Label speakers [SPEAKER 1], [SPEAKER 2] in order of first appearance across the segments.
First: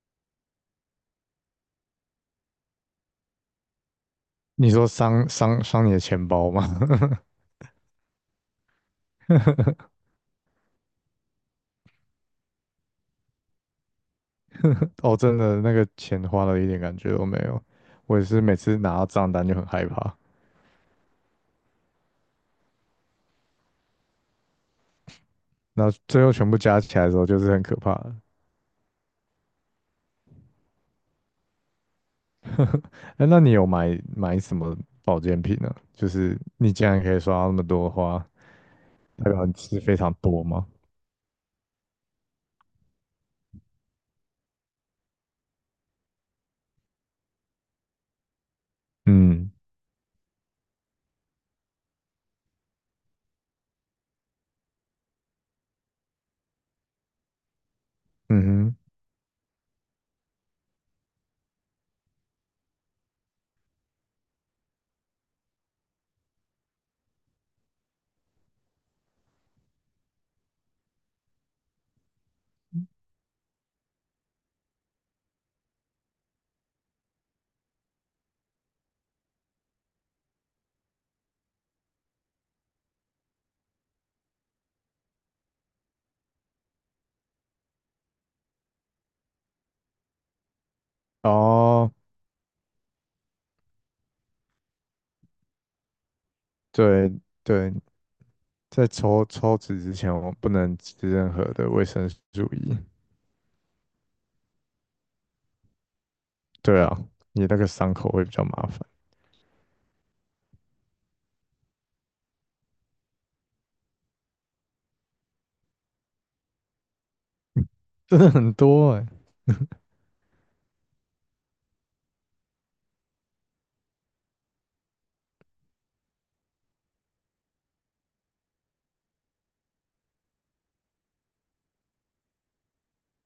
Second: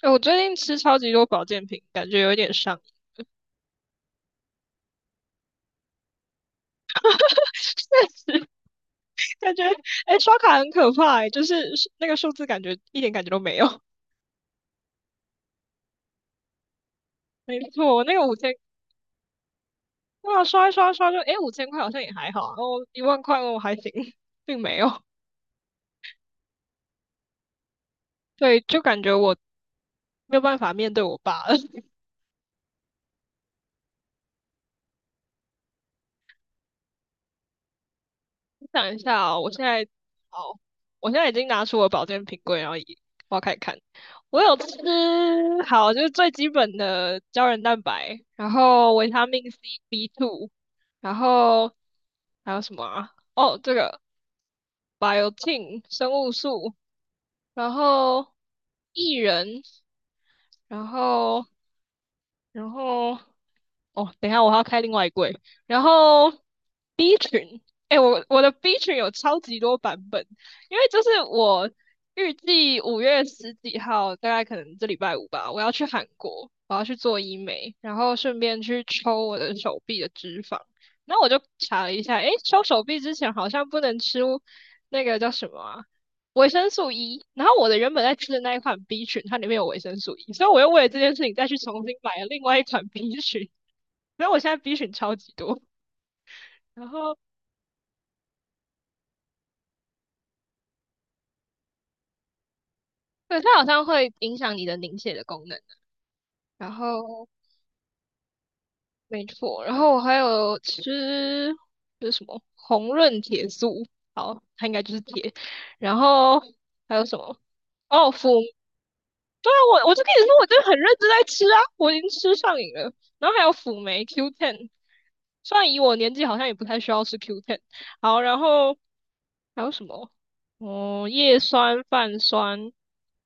[SPEAKER 1] 哎、我最近吃超级多保健品，感觉有一点上瘾，
[SPEAKER 2] 你说伤你的钱包吗？
[SPEAKER 1] 确实感觉哎、刷卡很可怕哎、诶就是那个数字感觉一点感觉都没有。
[SPEAKER 2] 哦，真的，那个钱花了一点感觉都没
[SPEAKER 1] 没
[SPEAKER 2] 有。
[SPEAKER 1] 错，我那
[SPEAKER 2] 我也
[SPEAKER 1] 个五
[SPEAKER 2] 是
[SPEAKER 1] 千，
[SPEAKER 2] 每次拿到账单就很害怕，
[SPEAKER 1] 哇，刷一刷刷就哎五千块好像也还好啊，然后一万块我还行，并没有。
[SPEAKER 2] 那最后全部加起来的时候就是很可怕的。
[SPEAKER 1] 对，就感觉我没有办法面对我爸了。
[SPEAKER 2] 哎那你有买什么保健品呢？就是你竟然可以刷到那么多的话，
[SPEAKER 1] 想一下
[SPEAKER 2] 代
[SPEAKER 1] 啊、
[SPEAKER 2] 表
[SPEAKER 1] 我
[SPEAKER 2] 你
[SPEAKER 1] 现
[SPEAKER 2] 吃
[SPEAKER 1] 在
[SPEAKER 2] 非常多
[SPEAKER 1] 好，
[SPEAKER 2] 吗？
[SPEAKER 1] 我现在已经拿出我保健品柜，然后一挖开看。我有吃，好，就是最基本的胶原蛋白，然后维他命
[SPEAKER 2] 嗯
[SPEAKER 1] C、B two，然后还有什么啊？哦，这个 biotin 生物素，然后
[SPEAKER 2] 嗯
[SPEAKER 1] 薏仁，然后然后哦，等一下我还要开另外一柜，然后 B 群，哎、我的 B 群有超级多版本，因为就是我预计五月十几号，大概可能这礼拜五吧，我要去韩国，我要去做医美，然后顺便去抽我的手臂的脂肪。那我就查了一下，哎，抽手臂之前好像不能吃那个叫什么啊，维生素 E。然后我的原本在吃的那一款 B 群，它里面有维生素 E，所以我又为了这件事
[SPEAKER 2] 哼，
[SPEAKER 1] 情再去重
[SPEAKER 2] 哦，
[SPEAKER 1] 新买了另外一款 B 群，所以我现在 B 群超级多。然
[SPEAKER 2] 对
[SPEAKER 1] 后
[SPEAKER 2] 对，在抽脂之前，我不能吃任何的维生素 E。
[SPEAKER 1] 对，它好像会影响你的凝血的功能。然
[SPEAKER 2] 对啊，
[SPEAKER 1] 后，
[SPEAKER 2] 你那个伤口会比较麻烦。
[SPEAKER 1] 没错，然后我还有吃，就是什么红润铁素，好，它应该就是铁。然后还有什么？哦，
[SPEAKER 2] 真
[SPEAKER 1] 辅，
[SPEAKER 2] 的很多哎、
[SPEAKER 1] 对啊，我就跟你说，我真的很认真在吃啊，我已经吃上瘾了。然后还有辅酶 Q10，虽然以我年纪好像也不太需要吃 Q10。好，然后还有什么？哦，叶酸、泛酸、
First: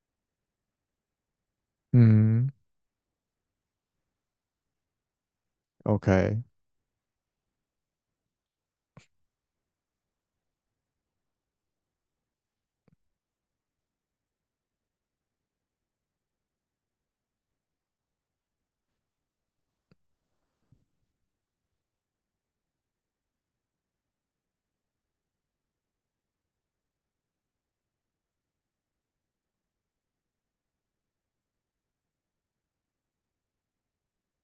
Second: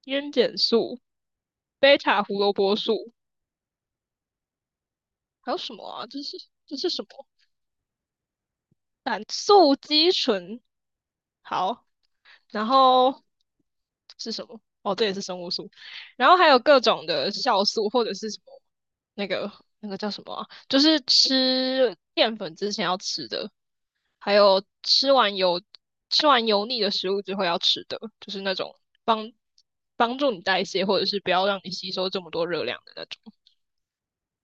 [SPEAKER 1] 烟碱素、贝塔胡
[SPEAKER 2] 嗯
[SPEAKER 1] 萝卜素。还有什么啊？这是
[SPEAKER 2] ？OK，
[SPEAKER 1] 这是什么？胆素肌醇。好，然后是什么？哦，这也是生物素。然后还有各种的酵素或者是什么那个那个叫什么啊就是吃淀粉之前要吃的，还有吃完油吃完油腻的食物之后要吃的，就是那种帮帮助你代谢或者是不要让你吸收这么多热量的那种。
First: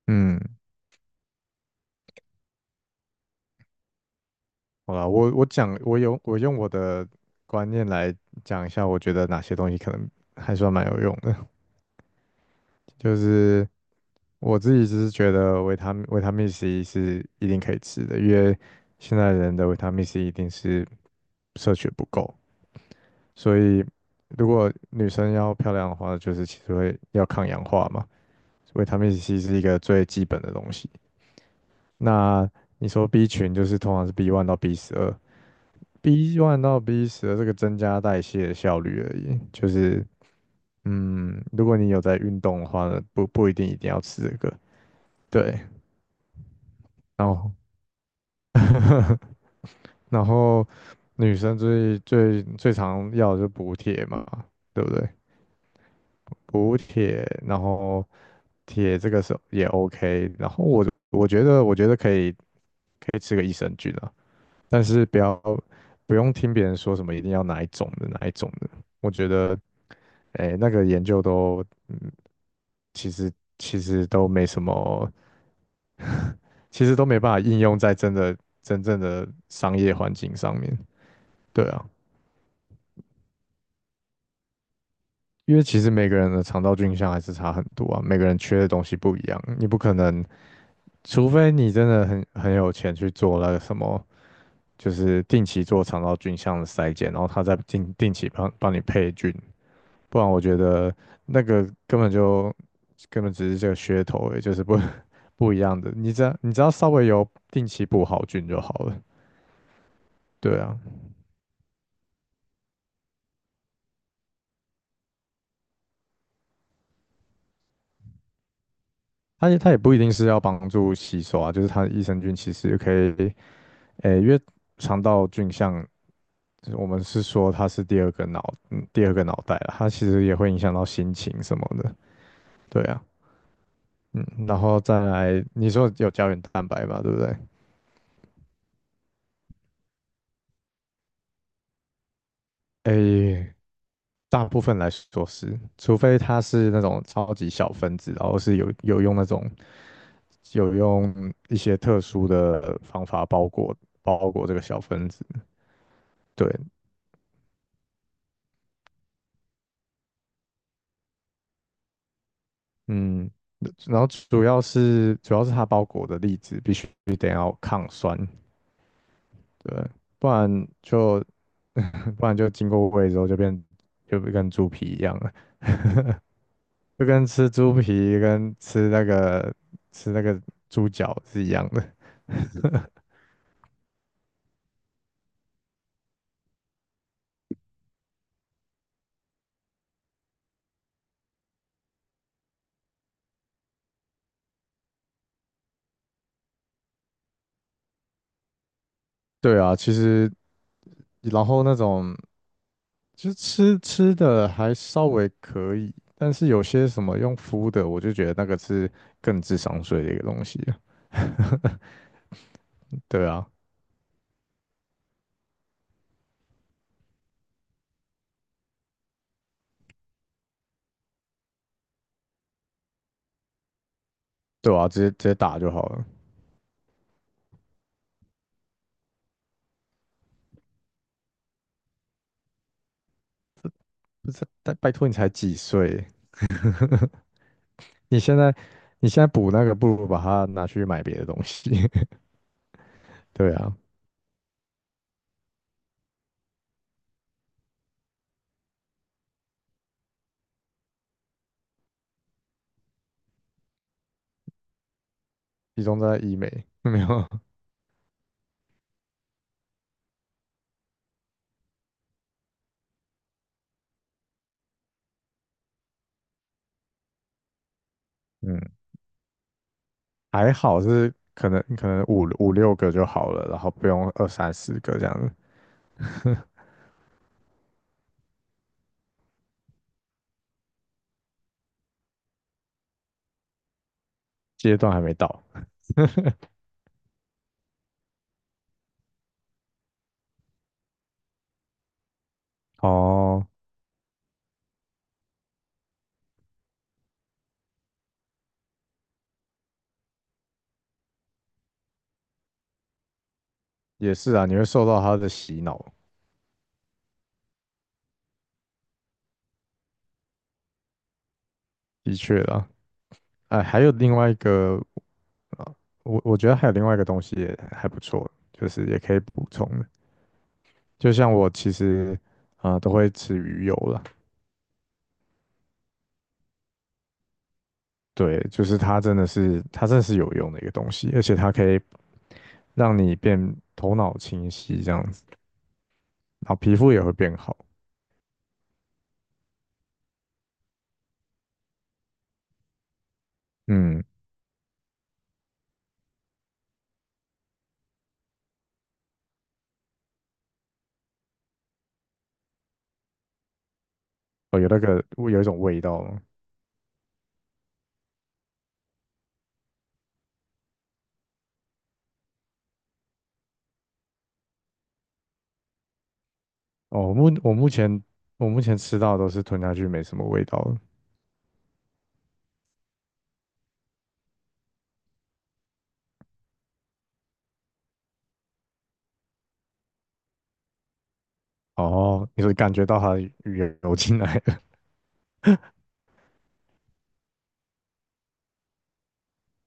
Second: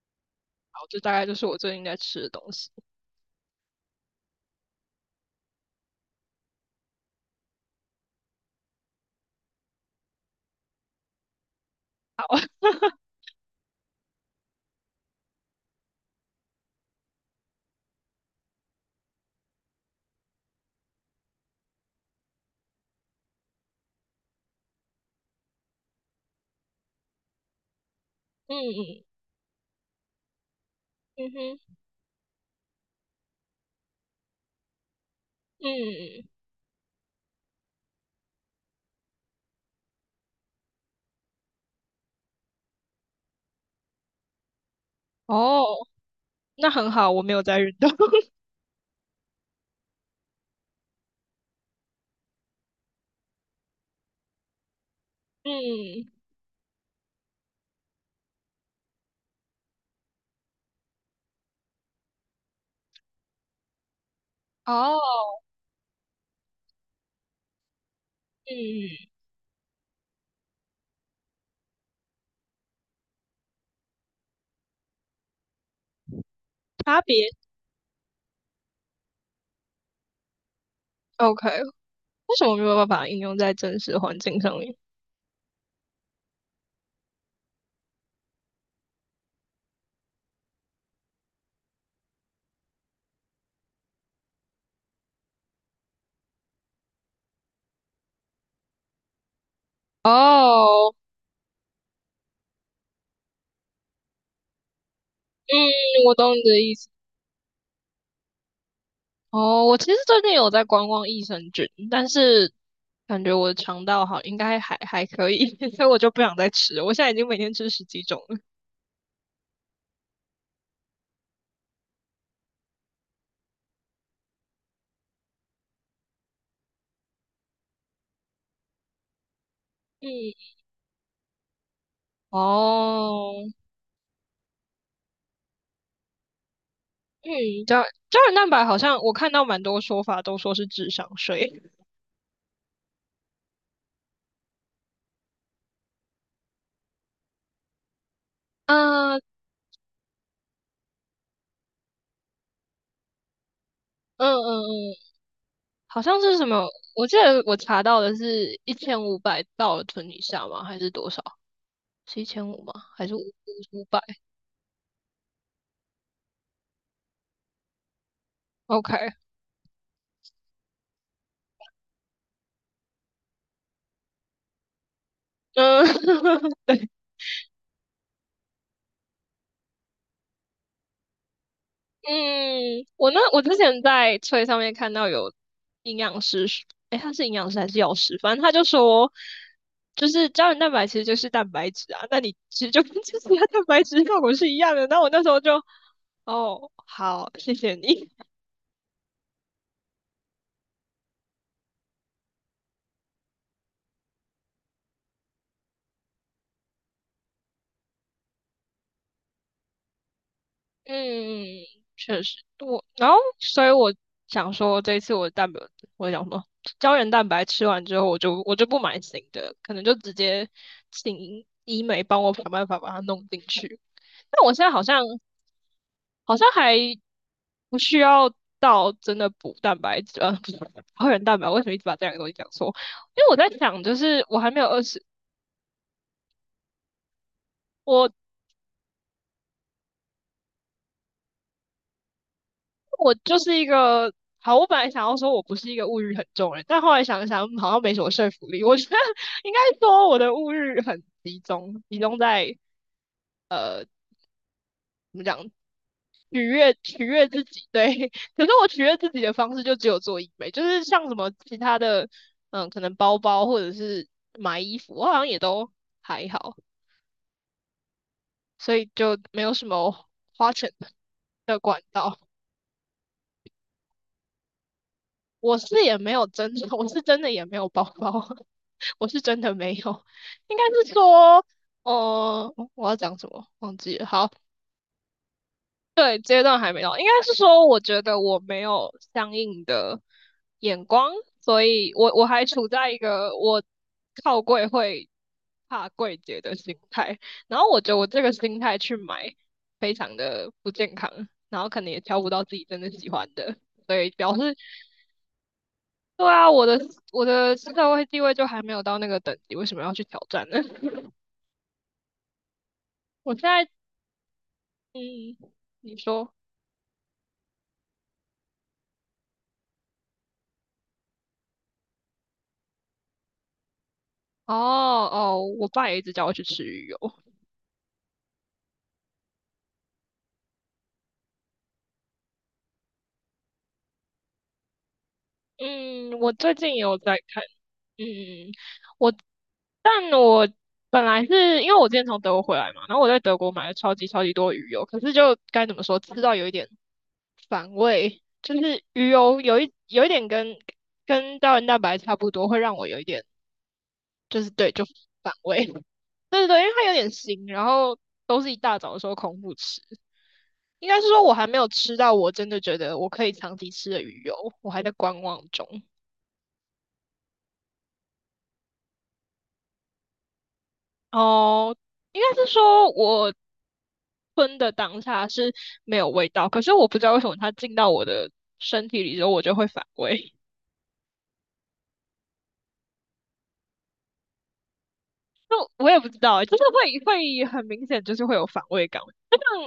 [SPEAKER 2] 嗯，
[SPEAKER 1] 好，这大概就是我最近在吃的东西。
[SPEAKER 2] 好啦，我讲，我用我的观念来讲一下，我觉得哪些东西可能还算蛮有用的。
[SPEAKER 1] 好，
[SPEAKER 2] 就是我自己只是觉得维他命 C 是一定可以吃的，因为现在人的维他命 C 一定是摄取不够，所以如果女生要漂亮的话，就是其实会要抗氧化嘛，
[SPEAKER 1] 嗯
[SPEAKER 2] 维他命
[SPEAKER 1] 嗯
[SPEAKER 2] C 是一个最基本的东西。
[SPEAKER 1] 嗯哼。
[SPEAKER 2] 那你说 B 群就是通常是 B one 到 B12
[SPEAKER 1] 嗯，
[SPEAKER 2] ，B1 到 B 十二这个增加代谢的效率而已，就是嗯，如果你有在运动的话呢，不一定要吃这个，对，
[SPEAKER 1] 哦，那很好，我
[SPEAKER 2] 然
[SPEAKER 1] 没有
[SPEAKER 2] 后
[SPEAKER 1] 在运动。
[SPEAKER 2] 然后女生最最最常要的就是补铁嘛，对不对？
[SPEAKER 1] 嗯，
[SPEAKER 2] 补铁，然后铁这个是也 OK，然后我觉得可以吃个益生菌啊。但
[SPEAKER 1] 哦，
[SPEAKER 2] 是不用听别人说什么一定要哪一种的哪一种的，
[SPEAKER 1] 嗯，
[SPEAKER 2] 我觉得哎，那个研究都其实其实都没什么，其实
[SPEAKER 1] 差
[SPEAKER 2] 都没
[SPEAKER 1] 别
[SPEAKER 2] 办法应用在真正的商业环境上面。
[SPEAKER 1] ，OK，
[SPEAKER 2] 对啊，
[SPEAKER 1] 为什么没有办法应用在真实环境上面？
[SPEAKER 2] 因为其实每个人的肠道菌相还是差很多啊，每个人缺的东西不一样，你不可能，除非你真的很有钱去做那个什么，就是定期做肠道菌相的筛检，然后他再定期帮你配菌，不然我觉得
[SPEAKER 1] 哦，
[SPEAKER 2] 那个根本只是这个噱头而已，就是不 不一样的。
[SPEAKER 1] 嗯，
[SPEAKER 2] 你
[SPEAKER 1] 我
[SPEAKER 2] 只
[SPEAKER 1] 懂
[SPEAKER 2] 要
[SPEAKER 1] 你
[SPEAKER 2] 你只
[SPEAKER 1] 的
[SPEAKER 2] 要
[SPEAKER 1] 意思。
[SPEAKER 2] 稍微有定期补好菌就好了。
[SPEAKER 1] 哦，我其实最近有
[SPEAKER 2] 对
[SPEAKER 1] 在
[SPEAKER 2] 啊，
[SPEAKER 1] 观望益生菌，但是感觉我的肠道好，应该还可以，所以我就不想再吃了。我现在已经每天吃十几种了。
[SPEAKER 2] 它也不一定是要帮助吸收啊，就是它益生菌其实可以，诶、因为肠道菌像我们是说它是第二个脑，第二个脑袋啊，它其实
[SPEAKER 1] 嗯，
[SPEAKER 2] 也会影响到心情什么的。对啊，
[SPEAKER 1] 哦，
[SPEAKER 2] 嗯，然后再来，你说有胶原蛋白吧，对不对？
[SPEAKER 1] 嗯，胶胶原蛋白好像我看到蛮多说法都说是智商税。
[SPEAKER 2] 诶、大部分来说是，除非它是那种超级小分子，然后是有有
[SPEAKER 1] 嗯
[SPEAKER 2] 用
[SPEAKER 1] 嗯
[SPEAKER 2] 一些特殊的方法包裹
[SPEAKER 1] 嗯
[SPEAKER 2] 包裹这个小分
[SPEAKER 1] 嗯，
[SPEAKER 2] 子。
[SPEAKER 1] 好像是什
[SPEAKER 2] 对，
[SPEAKER 1] 么？我记得我查到的是一千五百到存以下吗？还是多少？是一千五吗？还是五
[SPEAKER 2] 嗯，
[SPEAKER 1] 五百
[SPEAKER 2] 然后主要是它包裹的粒子必须得要抗酸，
[SPEAKER 1] ？OK，
[SPEAKER 2] 对，不然就 不然就经过胃之后就跟猪皮一样了，
[SPEAKER 1] 嗯
[SPEAKER 2] 就跟吃猪皮跟吃那个猪脚是一样的。
[SPEAKER 1] 嗯，我之前在翠上面看到有营养师，诶，他是营养师还是药师？反正他就说，就是胶原蛋白其实就是蛋白质啊，那你其实就跟 吃其他蛋白质效果是一样的。那我那时候就，哦，好，谢谢你。
[SPEAKER 2] 对啊，其实然后那种就吃的还稍微可以，但是有些什么用敷的，我就觉得那个是更智商税的一个东西了。
[SPEAKER 1] 嗯，确实，我然后
[SPEAKER 2] 对啊，
[SPEAKER 1] 所以我想说，这一次我的蛋白，我想说胶原蛋白吃完之后，我就不买新的，可能就直接请医美帮我想办法把它弄进去。但我现在
[SPEAKER 2] 对
[SPEAKER 1] 好
[SPEAKER 2] 啊，直
[SPEAKER 1] 像
[SPEAKER 2] 接直接打就好了。
[SPEAKER 1] 好像还不需要到真的补蛋白质，不是胶原蛋白，为什么一直把这两个东西讲错？因为我在想，就是我还没有
[SPEAKER 2] 但
[SPEAKER 1] 二
[SPEAKER 2] 拜
[SPEAKER 1] 十，
[SPEAKER 2] 托你才几岁，
[SPEAKER 1] 我
[SPEAKER 2] 你现在你现在补那个，不如把它拿去买别的东西。
[SPEAKER 1] 我 就
[SPEAKER 2] 对
[SPEAKER 1] 是一
[SPEAKER 2] 啊，
[SPEAKER 1] 个好，我本来想要说我不是一个物欲很重的人，但后来想一想，嗯好像没什么说服力。我觉得应该说我的物欲很集中，集中在呃怎么讲，
[SPEAKER 2] 集中在医
[SPEAKER 1] 取
[SPEAKER 2] 美，
[SPEAKER 1] 悦
[SPEAKER 2] 没
[SPEAKER 1] 取
[SPEAKER 2] 有，
[SPEAKER 1] 悦自己。对，可是我取悦自己的方式就只有做医美，就是像什么其他的，嗯，可能包包或者是买衣服，我好像也都还好，
[SPEAKER 2] 嗯，
[SPEAKER 1] 所以就没有什么花
[SPEAKER 2] 还
[SPEAKER 1] 钱
[SPEAKER 2] 好是可
[SPEAKER 1] 的
[SPEAKER 2] 能
[SPEAKER 1] 管
[SPEAKER 2] 可能
[SPEAKER 1] 道。
[SPEAKER 2] 五六个就好了，然后不用二三十个这样子，
[SPEAKER 1] 我是也没有真的，我是真的也没有包包，我是真的没有，应该是说，我要讲什么忘记了。好，
[SPEAKER 2] 阶段还没到。
[SPEAKER 1] 对，阶段还没到，应该是说，我觉得我没有相应的眼光，所以我还处在一个
[SPEAKER 2] 哦，
[SPEAKER 1] 我靠柜会怕柜姐的心态，然后我觉得我这个心态去买，非常的不健康，然后可能也挑不到自己真的喜欢的。所以
[SPEAKER 2] 也是
[SPEAKER 1] 表
[SPEAKER 2] 啊，
[SPEAKER 1] 示
[SPEAKER 2] 你会受到他的洗脑，
[SPEAKER 1] 对啊，我的社会地位就还没有到那个等级，为什么要去挑战呢？
[SPEAKER 2] 的确啦。
[SPEAKER 1] 我现
[SPEAKER 2] 哎，
[SPEAKER 1] 在，
[SPEAKER 2] 还有另外一个
[SPEAKER 1] 嗯，
[SPEAKER 2] 啊，
[SPEAKER 1] 你
[SPEAKER 2] 我
[SPEAKER 1] 说，
[SPEAKER 2] 我觉得还有另外一个东西也还不错，就是也可以补充的。就像我其实啊、都会吃鱼油啦，
[SPEAKER 1] 哦哦，我爸也一直叫我去吃鱼油，
[SPEAKER 2] 对，就是它真的是有用的一个东西，而且它可以让你变头脑清晰这样子，
[SPEAKER 1] 嗯，我
[SPEAKER 2] 然
[SPEAKER 1] 最
[SPEAKER 2] 后
[SPEAKER 1] 近
[SPEAKER 2] 皮
[SPEAKER 1] 也
[SPEAKER 2] 肤
[SPEAKER 1] 有
[SPEAKER 2] 也会
[SPEAKER 1] 在
[SPEAKER 2] 变
[SPEAKER 1] 看，
[SPEAKER 2] 好。
[SPEAKER 1] 嗯，我，但我本来是因为我之前从德国回来嘛，然后我在德国买了超
[SPEAKER 2] 嗯，
[SPEAKER 1] 级超级多鱼油，可是就该怎么说，吃到有一点反胃，就是鱼油有一点跟跟胶原蛋白差不多，会让我有一点就是
[SPEAKER 2] 哦，有
[SPEAKER 1] 对
[SPEAKER 2] 那
[SPEAKER 1] 就
[SPEAKER 2] 个
[SPEAKER 1] 反
[SPEAKER 2] 有一种
[SPEAKER 1] 胃。
[SPEAKER 2] 味道吗？
[SPEAKER 1] 对对对，因为它有点腥，然后都是一大早的时候空腹吃。应该是说我还没有吃到我真的觉得我可以长期吃的鱼油，我还在观望中。
[SPEAKER 2] 哦，我目前吃到的都是吞下去没什么味道的，
[SPEAKER 1] 哦，应该是说我吞的当下是没有味道，可是我不知道为什么它进到我的身体里之后，我就会反胃。
[SPEAKER 2] 哦，你会感觉到它的语言流进来了
[SPEAKER 1] 就我也不知道欸就是会很明显，就是会有反胃感。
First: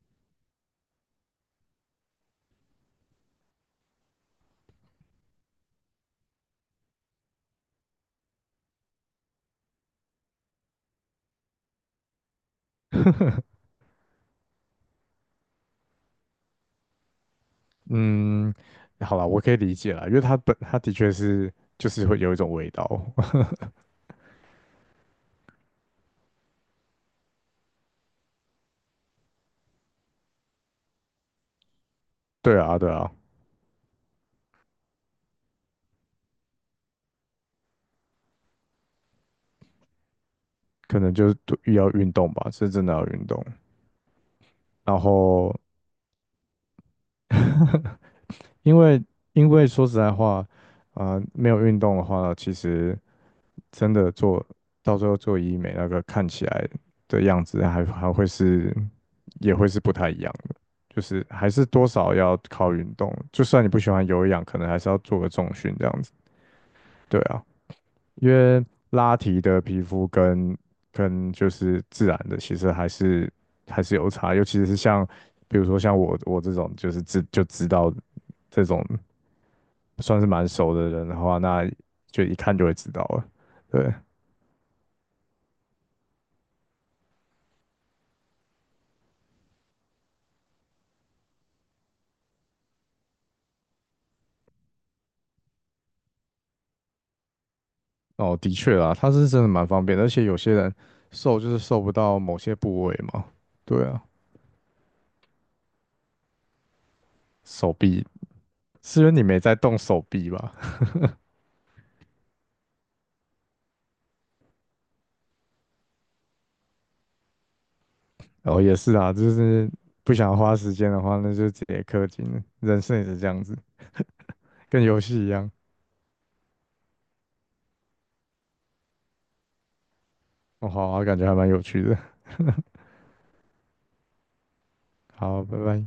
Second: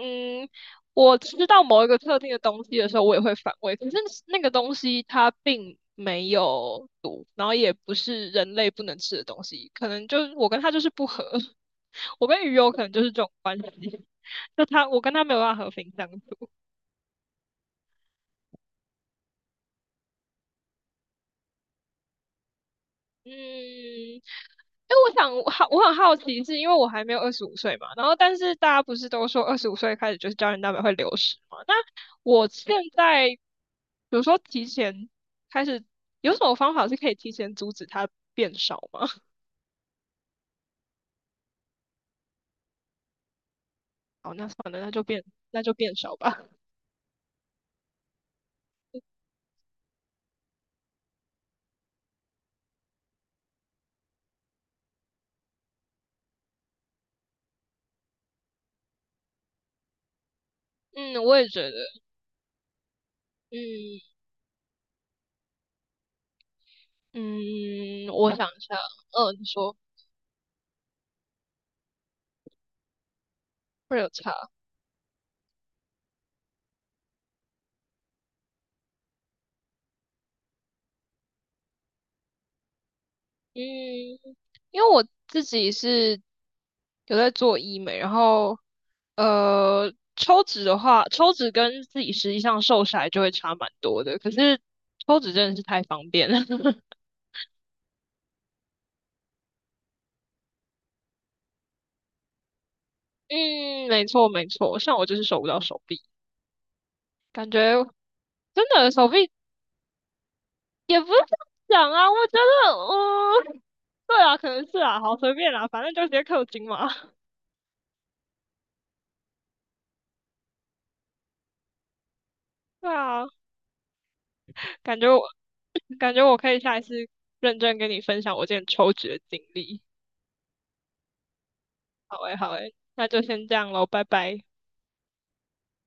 [SPEAKER 1] 嗯，我吃到某一个特定的东西的时候，我也会反胃，可是那个东西它并没有毒，然后也不是人类不能吃的东西，可能就是我跟它就是不合，我跟鱼有可能就是这种关系，就它我跟它没有办法和平相处。
[SPEAKER 2] 嗯，好啦，我可以理解啦，因为它的确是就是会有一种味道。
[SPEAKER 1] 嗯，哎，我想我好，我很好奇，是因为我还没有二十五岁嘛，然后但是大家不是都说二十五岁开始就是胶原蛋白会流失嘛？那我
[SPEAKER 2] 对
[SPEAKER 1] 现
[SPEAKER 2] 啊，对啊，
[SPEAKER 1] 在比如说提前开始，有什么方法是可以提前阻止它变少吗？
[SPEAKER 2] 可能就是多要运动吧，是真的要运动。
[SPEAKER 1] 好，那算了，那
[SPEAKER 2] 然
[SPEAKER 1] 就变
[SPEAKER 2] 后，
[SPEAKER 1] 那就变少吧。
[SPEAKER 2] 因为因为说实在话，啊、没有运动的话，其实真的做到最后做医美那个看起来的样子还也会是不太一样。就
[SPEAKER 1] 嗯，
[SPEAKER 2] 是
[SPEAKER 1] 我也
[SPEAKER 2] 还
[SPEAKER 1] 觉
[SPEAKER 2] 是
[SPEAKER 1] 得，
[SPEAKER 2] 多少要靠运动，就
[SPEAKER 1] 嗯
[SPEAKER 2] 算你不喜欢有氧，可能还是要做个重训这样子。对
[SPEAKER 1] 嗯，
[SPEAKER 2] 啊，因
[SPEAKER 1] 我想一
[SPEAKER 2] 为
[SPEAKER 1] 下，
[SPEAKER 2] 拉
[SPEAKER 1] 嗯，
[SPEAKER 2] 提
[SPEAKER 1] 你
[SPEAKER 2] 的
[SPEAKER 1] 说
[SPEAKER 2] 皮肤跟就是自然的，其实还是
[SPEAKER 1] 会
[SPEAKER 2] 有
[SPEAKER 1] 有
[SPEAKER 2] 差，尤
[SPEAKER 1] 差，
[SPEAKER 2] 其是像比如说像我这种就是就知道这种算是蛮熟的人的话，那就一看就会知道了。
[SPEAKER 1] 嗯。
[SPEAKER 2] 对，
[SPEAKER 1] 因为我自己是有在做医美，然后抽脂的话，抽脂跟自己实际上瘦下来就会差蛮多的。可是抽脂真的是太方便了。
[SPEAKER 2] 哦，的确啦，它是真的蛮方便的，而且有些人瘦就是瘦不到某些部位嘛。对
[SPEAKER 1] 嗯，
[SPEAKER 2] 啊，
[SPEAKER 1] 没错没错，像我就是瘦不到手臂，感觉
[SPEAKER 2] 手臂
[SPEAKER 1] 真的
[SPEAKER 2] 是因
[SPEAKER 1] 手
[SPEAKER 2] 为你
[SPEAKER 1] 臂
[SPEAKER 2] 没在动手臂吧？
[SPEAKER 1] 也不是这样讲啊，我觉得，嗯，对啊，可能是啊，好随便啦，反正就直接氪金嘛。
[SPEAKER 2] 哦，也是啊，就是不想花时间的话，那就直接氪金了。人
[SPEAKER 1] 对
[SPEAKER 2] 生也是
[SPEAKER 1] 啊，
[SPEAKER 2] 这样子，跟
[SPEAKER 1] 感
[SPEAKER 2] 游
[SPEAKER 1] 觉
[SPEAKER 2] 戏
[SPEAKER 1] 我
[SPEAKER 2] 一样。
[SPEAKER 1] 感觉我可以下一次认真跟你分享我之前抽脂的经历。
[SPEAKER 2] 哦，好啊，感觉还蛮有趣的。
[SPEAKER 1] 好诶，好诶，那就先这样喽，拜拜。
[SPEAKER 2] 好，拜拜。